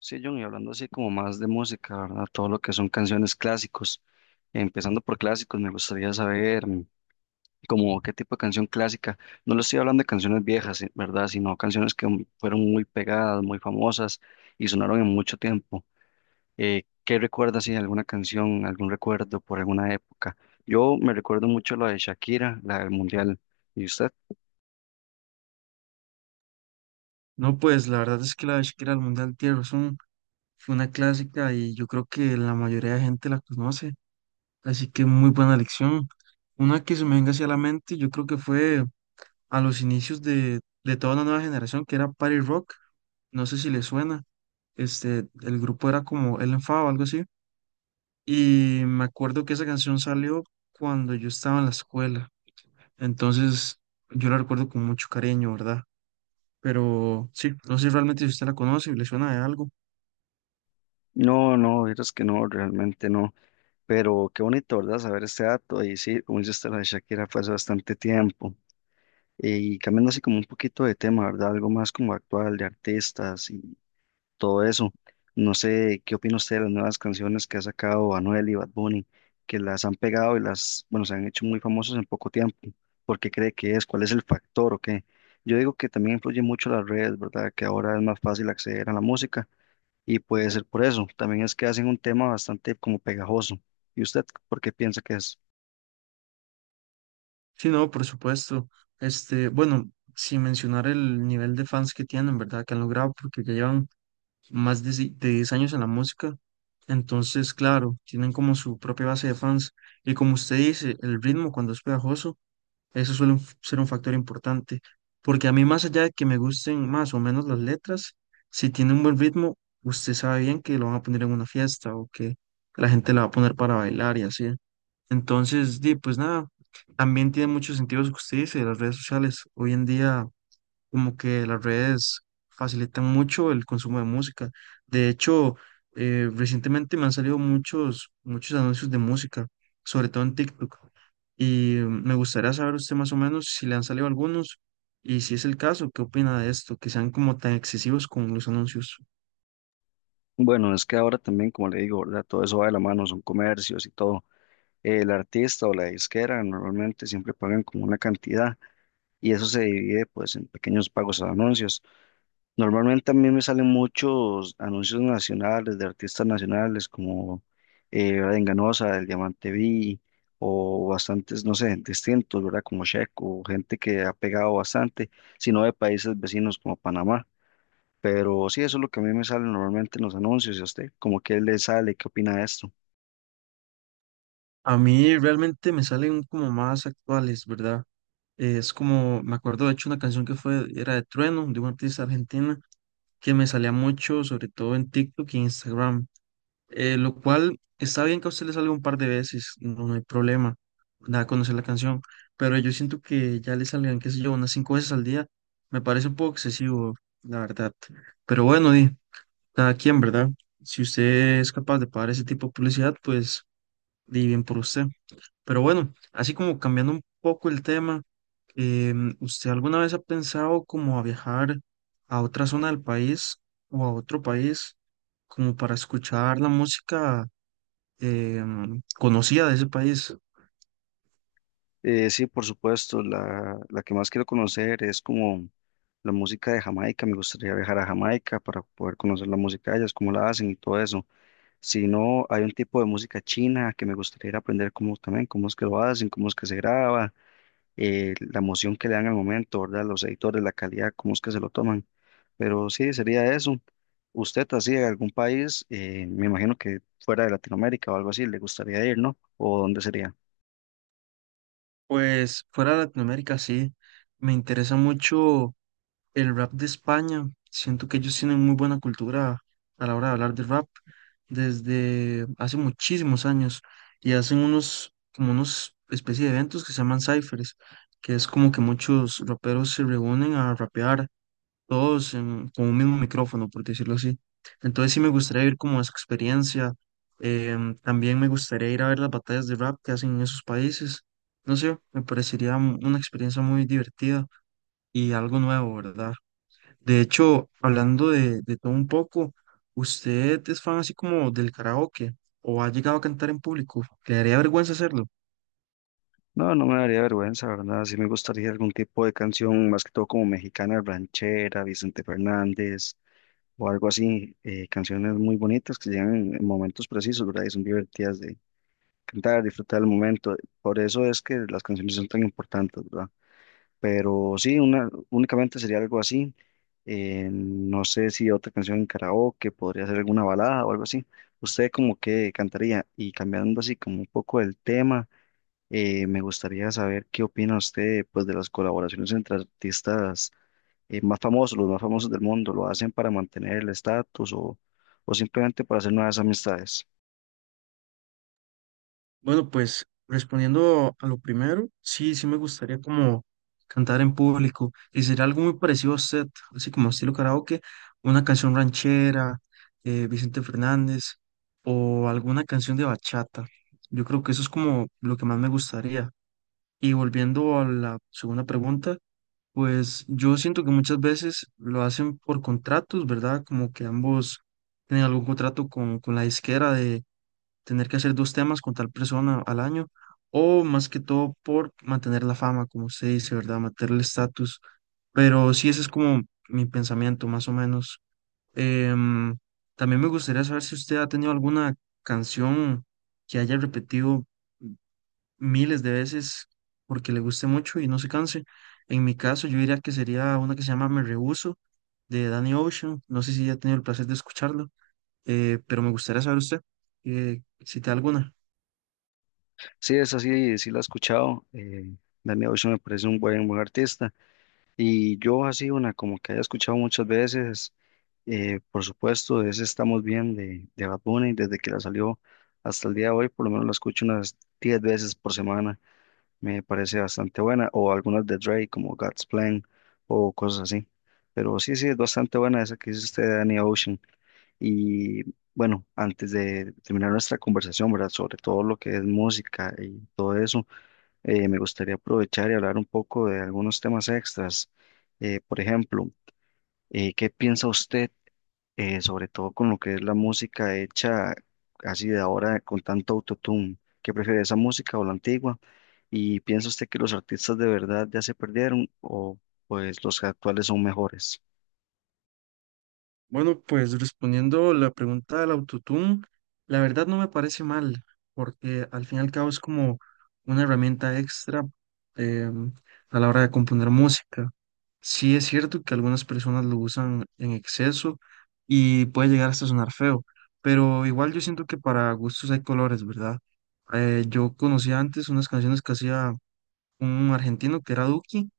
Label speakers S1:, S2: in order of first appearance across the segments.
S1: Sí, John, y hablando así como más de música, ¿verdad? Todo lo que son canciones clásicos. Empezando por clásicos, me gustaría saber como qué tipo de canción clásica. No le estoy hablando de canciones viejas, ¿verdad? Sino canciones que fueron muy pegadas, muy famosas y sonaron en mucho tiempo. ¿Qué recuerdas si alguna canción, algún recuerdo por alguna época? Yo me recuerdo mucho la de Shakira, la del Mundial. ¿Y usted?
S2: No, pues la verdad es que la de Shakira al Mundial Tierra fue una clásica y yo creo que la mayoría de gente la conoce, así que muy buena lección. Una que se me venga hacia la mente, yo creo que fue a los inicios de toda una nueva generación, que era Party Rock. No sé si le suena. El grupo era como El Enfado o algo así, y me acuerdo que esa canción salió cuando yo estaba en la escuela, entonces yo la recuerdo con mucho cariño, ¿verdad? Pero sí, no sé realmente si usted la conoce y le suena de algo.
S1: No, no, es que no, realmente no. Pero qué bonito, ¿verdad? Saber este dato. Y sí, como dice usted, lo de Shakira fue hace bastante tiempo. Y cambiando así como un poquito de tema, ¿verdad? Algo más como actual, de artistas y todo eso. No sé, ¿qué opina usted de las nuevas canciones que ha sacado Anuel y Bad Bunny, que las han pegado y las, bueno, se han hecho muy famosos en poco tiempo? ¿Por qué cree que es? ¿Cuál es el factor o qué? Yo digo que también influye mucho las redes, ¿verdad? Que ahora es más fácil acceder a la música y puede ser por eso. También es que hacen un tema bastante como pegajoso. ¿Y usted por qué piensa que es?
S2: Sí, no, por supuesto. Bueno, sin mencionar el nivel de fans que tienen, ¿verdad? Que han logrado, porque ya llevan más de, si- de 10 años en la música. Entonces, claro, tienen como su propia base de fans. Y como usted dice, el ritmo cuando es pegajoso, eso suele ser un factor importante. Porque a mí, más allá de que me gusten más o menos las letras, si tiene un buen ritmo, usted sabe bien que lo van a poner en una fiesta o que la gente la va a poner para bailar y así. Entonces, di, pues nada, también tiene mucho sentido lo que usted dice de las redes sociales. Hoy en día, como que las redes facilitan mucho el consumo de música. De hecho, recientemente me han salido muchos, muchos anuncios de música, sobre todo en TikTok. Y me gustaría saber usted más o menos si le han salido algunos y si es el caso, ¿qué opina de esto? Que sean como tan excesivos con los anuncios.
S1: Bueno, es que ahora también, como le digo, ¿verdad? Todo eso va de la mano, son comercios y todo. El artista o la disquera normalmente siempre pagan como una cantidad y eso se divide pues en pequeños pagos a anuncios. Normalmente a mí me salen muchos anuncios nacionales de artistas nacionales como ¿verdad? Enganosa, El Diamante Vi, o bastantes, no sé, distintos, ¿verdad? Como Checo, gente que ha pegado bastante, sino de países vecinos como Panamá. Pero sí, eso es lo que a mí me sale normalmente en los anuncios. ¿Y a usted? ¿Cómo que le sale? ¿Qué opina de esto?
S2: A mí realmente me salen como más actuales, ¿verdad? Es como, me acuerdo de hecho una canción que era de Trueno, de una artista argentina, que me salía mucho, sobre todo en TikTok y Instagram, lo cual está bien que a usted le salga un par de veces, no, no hay problema, da a conocer la canción, pero yo siento que ya le salgan, qué sé yo, unas cinco veces al día, me parece un poco excesivo, la verdad. Pero bueno, di, cada quien, ¿verdad? Si usted es capaz de pagar ese tipo de publicidad, pues di bien por usted. Pero bueno, así como cambiando un poco el tema. ¿Usted alguna vez ha pensado como a viajar a otra zona del país o a otro país como para escuchar la música conocida de ese país?
S1: Sí, por supuesto, la que más quiero conocer es como la música de Jamaica. Me gustaría viajar a Jamaica para poder conocer la música de ellas, cómo la hacen y todo eso. Si no, hay un tipo de música china que me gustaría ir a aprender cómo también, cómo es que lo hacen, cómo es que se graba, la emoción que le dan al momento, ¿verdad? Los editores, la calidad, cómo es que se lo toman. Pero sí, sería eso. Usted así de algún país, me imagino que fuera de Latinoamérica o algo así, le gustaría ir, ¿no? ¿O dónde sería?
S2: Pues fuera de Latinoamérica sí, me interesa mucho el rap de España. Siento que ellos tienen muy buena cultura a la hora de hablar de rap desde hace muchísimos años y hacen unos, como unos especie de eventos que se llaman cyphers, que es como que muchos raperos se reúnen a rapear todos con un mismo micrófono, por decirlo así. Entonces sí me gustaría ir como a esa experiencia. También me gustaría ir a ver las batallas de rap que hacen en esos países. No sé, me parecería una experiencia muy divertida y algo nuevo, ¿verdad? De hecho, hablando de todo un poco, ¿usted es fan así como del karaoke o ha llegado a cantar en público? ¿Le daría vergüenza hacerlo?
S1: No, no me daría vergüenza, ¿verdad? Sí me gustaría algún tipo de canción, más que todo como mexicana, ranchera, Vicente Fernández o algo así, canciones muy bonitas que llegan en momentos precisos, ¿verdad? Y son divertidas de cantar, disfrutar el momento. Por eso es que las canciones son tan importantes, ¿verdad? Pero sí, una, únicamente sería algo así. No sé si otra canción en karaoke, podría ser alguna balada o algo así. ¿Usted como que cantaría? Y cambiando así como un poco el tema, me gustaría saber qué opina usted pues de las colaboraciones entre artistas más famosos, los más famosos del mundo. ¿Lo hacen para mantener el estatus o simplemente para hacer nuevas amistades?
S2: Bueno, pues respondiendo a lo primero, sí, sí me gustaría como cantar en público y sería algo muy parecido a usted, así como estilo karaoke, una canción ranchera, Vicente Fernández o alguna canción de bachata. Yo creo que eso es como lo que más me gustaría. Y volviendo a la segunda pregunta. Pues yo siento que muchas veces lo hacen por contratos, ¿verdad? Como que ambos tienen algún contrato con la disquera de tener que hacer dos temas con tal persona al año, o más que todo por mantener la fama, como se dice, ¿verdad? Mantener el estatus. Pero sí, ese es como mi pensamiento, más o menos. Em, también me gustaría saber si usted ha tenido alguna canción que haya repetido miles de veces porque le guste mucho y no se canse. En mi caso, yo diría que sería una que se llama Me Rehuso de Danny Ocean. No sé si ya ha tenido el placer de escucharlo, pero me gustaría saber usted, si te da alguna.
S1: Sí, esa sí, sí la he escuchado. Danny Ocean me parece un buen artista. Y yo así una como que haya escuchado muchas veces, por supuesto, es Estamos Bien de Bad Bunny, desde que la salió hasta el día de hoy, por lo menos la escucho unas 10 veces por semana, me parece bastante buena, o algunas de Drake como God's Plan o cosas así. Pero sí, sí, es bastante buena esa que dice usted de Danny Ocean. Y bueno, antes de terminar nuestra conversación, ¿verdad? Sobre todo lo que es música y todo eso, me gustaría aprovechar y hablar un poco de algunos temas extras. Por ejemplo, ¿qué piensa usted, sobre todo con lo que es la música hecha así de ahora con tanto autotune? ¿Qué prefiere esa música o la antigua? ¿Y piensa usted que los artistas de verdad ya se perdieron o pues los actuales son mejores?
S2: Bueno, pues respondiendo la pregunta del autotune, la verdad no me parece mal, porque al fin y al cabo es como una herramienta extra em, a la hora de componer música. Sí es cierto que algunas personas lo usan en exceso y puede llegar hasta sonar feo, pero igual yo siento que para gustos hay colores, ¿verdad? Yo conocía antes unas canciones que hacía un argentino que era Duki,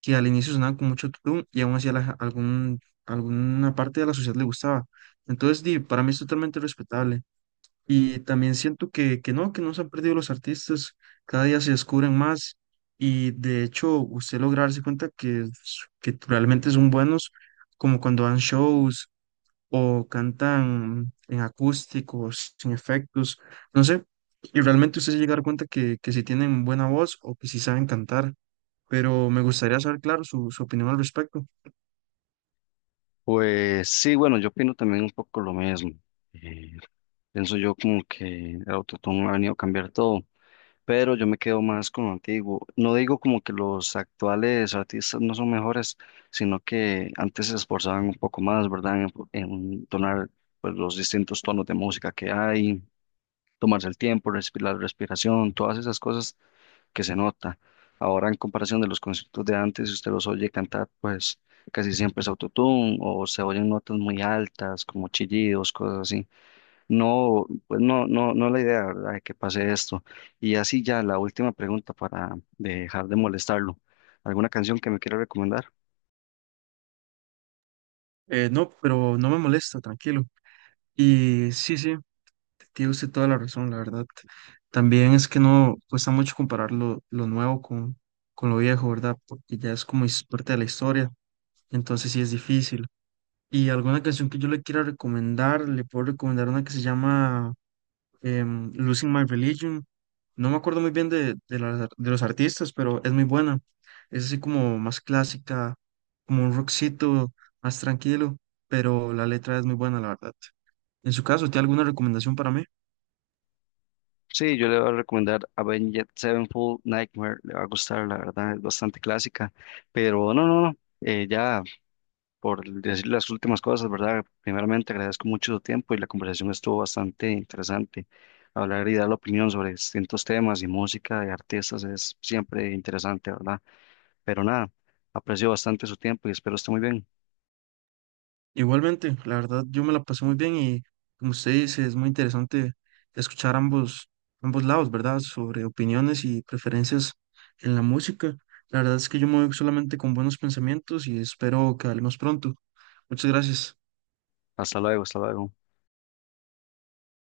S2: que al inicio sonaban con mucho tutum y aún así ja, alguna parte de la sociedad le gustaba. Entonces, di, para mí es totalmente respetable. Y también siento que no se han perdido los artistas, cada día se descubren más y de hecho usted logra darse cuenta que realmente son buenos, como cuando dan shows o cantan en acústicos, sin efectos, no sé, y realmente usted se llega a dar cuenta que si tienen buena voz o que si saben cantar, pero me gustaría saber, claro, su opinión al respecto.
S1: Pues sí, bueno, yo opino también un poco lo mismo. Eh, Pienso yo como que el autotune ha venido a cambiar todo. Pero yo me quedo más con lo antiguo. No digo como que los actuales artistas no son mejores, sino que antes se esforzaban un poco más, ¿verdad? En tonar pues, los distintos tonos de música que hay, tomarse el tiempo, respirar, la respiración, todas esas cosas que se nota. Ahora, en comparación de los conciertos de antes, si usted los oye cantar, pues casi siempre es autotune o se oyen notas muy altas, como chillidos, cosas así. No, pues no, no, no es la idea, ¿verdad? De que pase esto. Y así ya la última pregunta para dejar de molestarlo. ¿Alguna canción que me quiera recomendar?
S2: No, pero no me molesta, tranquilo. Y sí, sí. Tiene usted toda la razón, la verdad. También es que no cuesta mucho comparar lo nuevo con lo viejo, ¿verdad? Porque ya es como es parte de la historia, entonces sí es difícil. Y alguna canción que yo le quiera recomendar, le puedo recomendar una que se llama Losing My Religion. No me acuerdo muy bien las de los artistas, pero es muy buena. Es así como más clásica, como un rockcito, más tranquilo, pero la letra es muy buena, la verdad. En su caso, ¿tiene alguna recomendación para mí?
S1: Sí, yo le voy a recomendar Avenged Sevenfold Nightmare, le va a gustar, la verdad, es bastante clásica, pero no, no, no, ya por decir las últimas cosas, ¿verdad? Primeramente agradezco mucho su tiempo y la conversación estuvo bastante interesante. Hablar y dar la opinión sobre distintos temas y música de artistas es siempre interesante, ¿verdad? Pero nada, aprecio bastante su tiempo y espero esté muy bien.
S2: Igualmente, la verdad, yo me la pasé muy bien y como usted dice, es muy interesante escuchar ambos lados, ¿verdad? Sobre opiniones y preferencias en la música. La verdad es que yo me voy solamente con buenos pensamientos y espero que hablemos pronto. Muchas gracias.
S1: Hasta luego, hasta luego.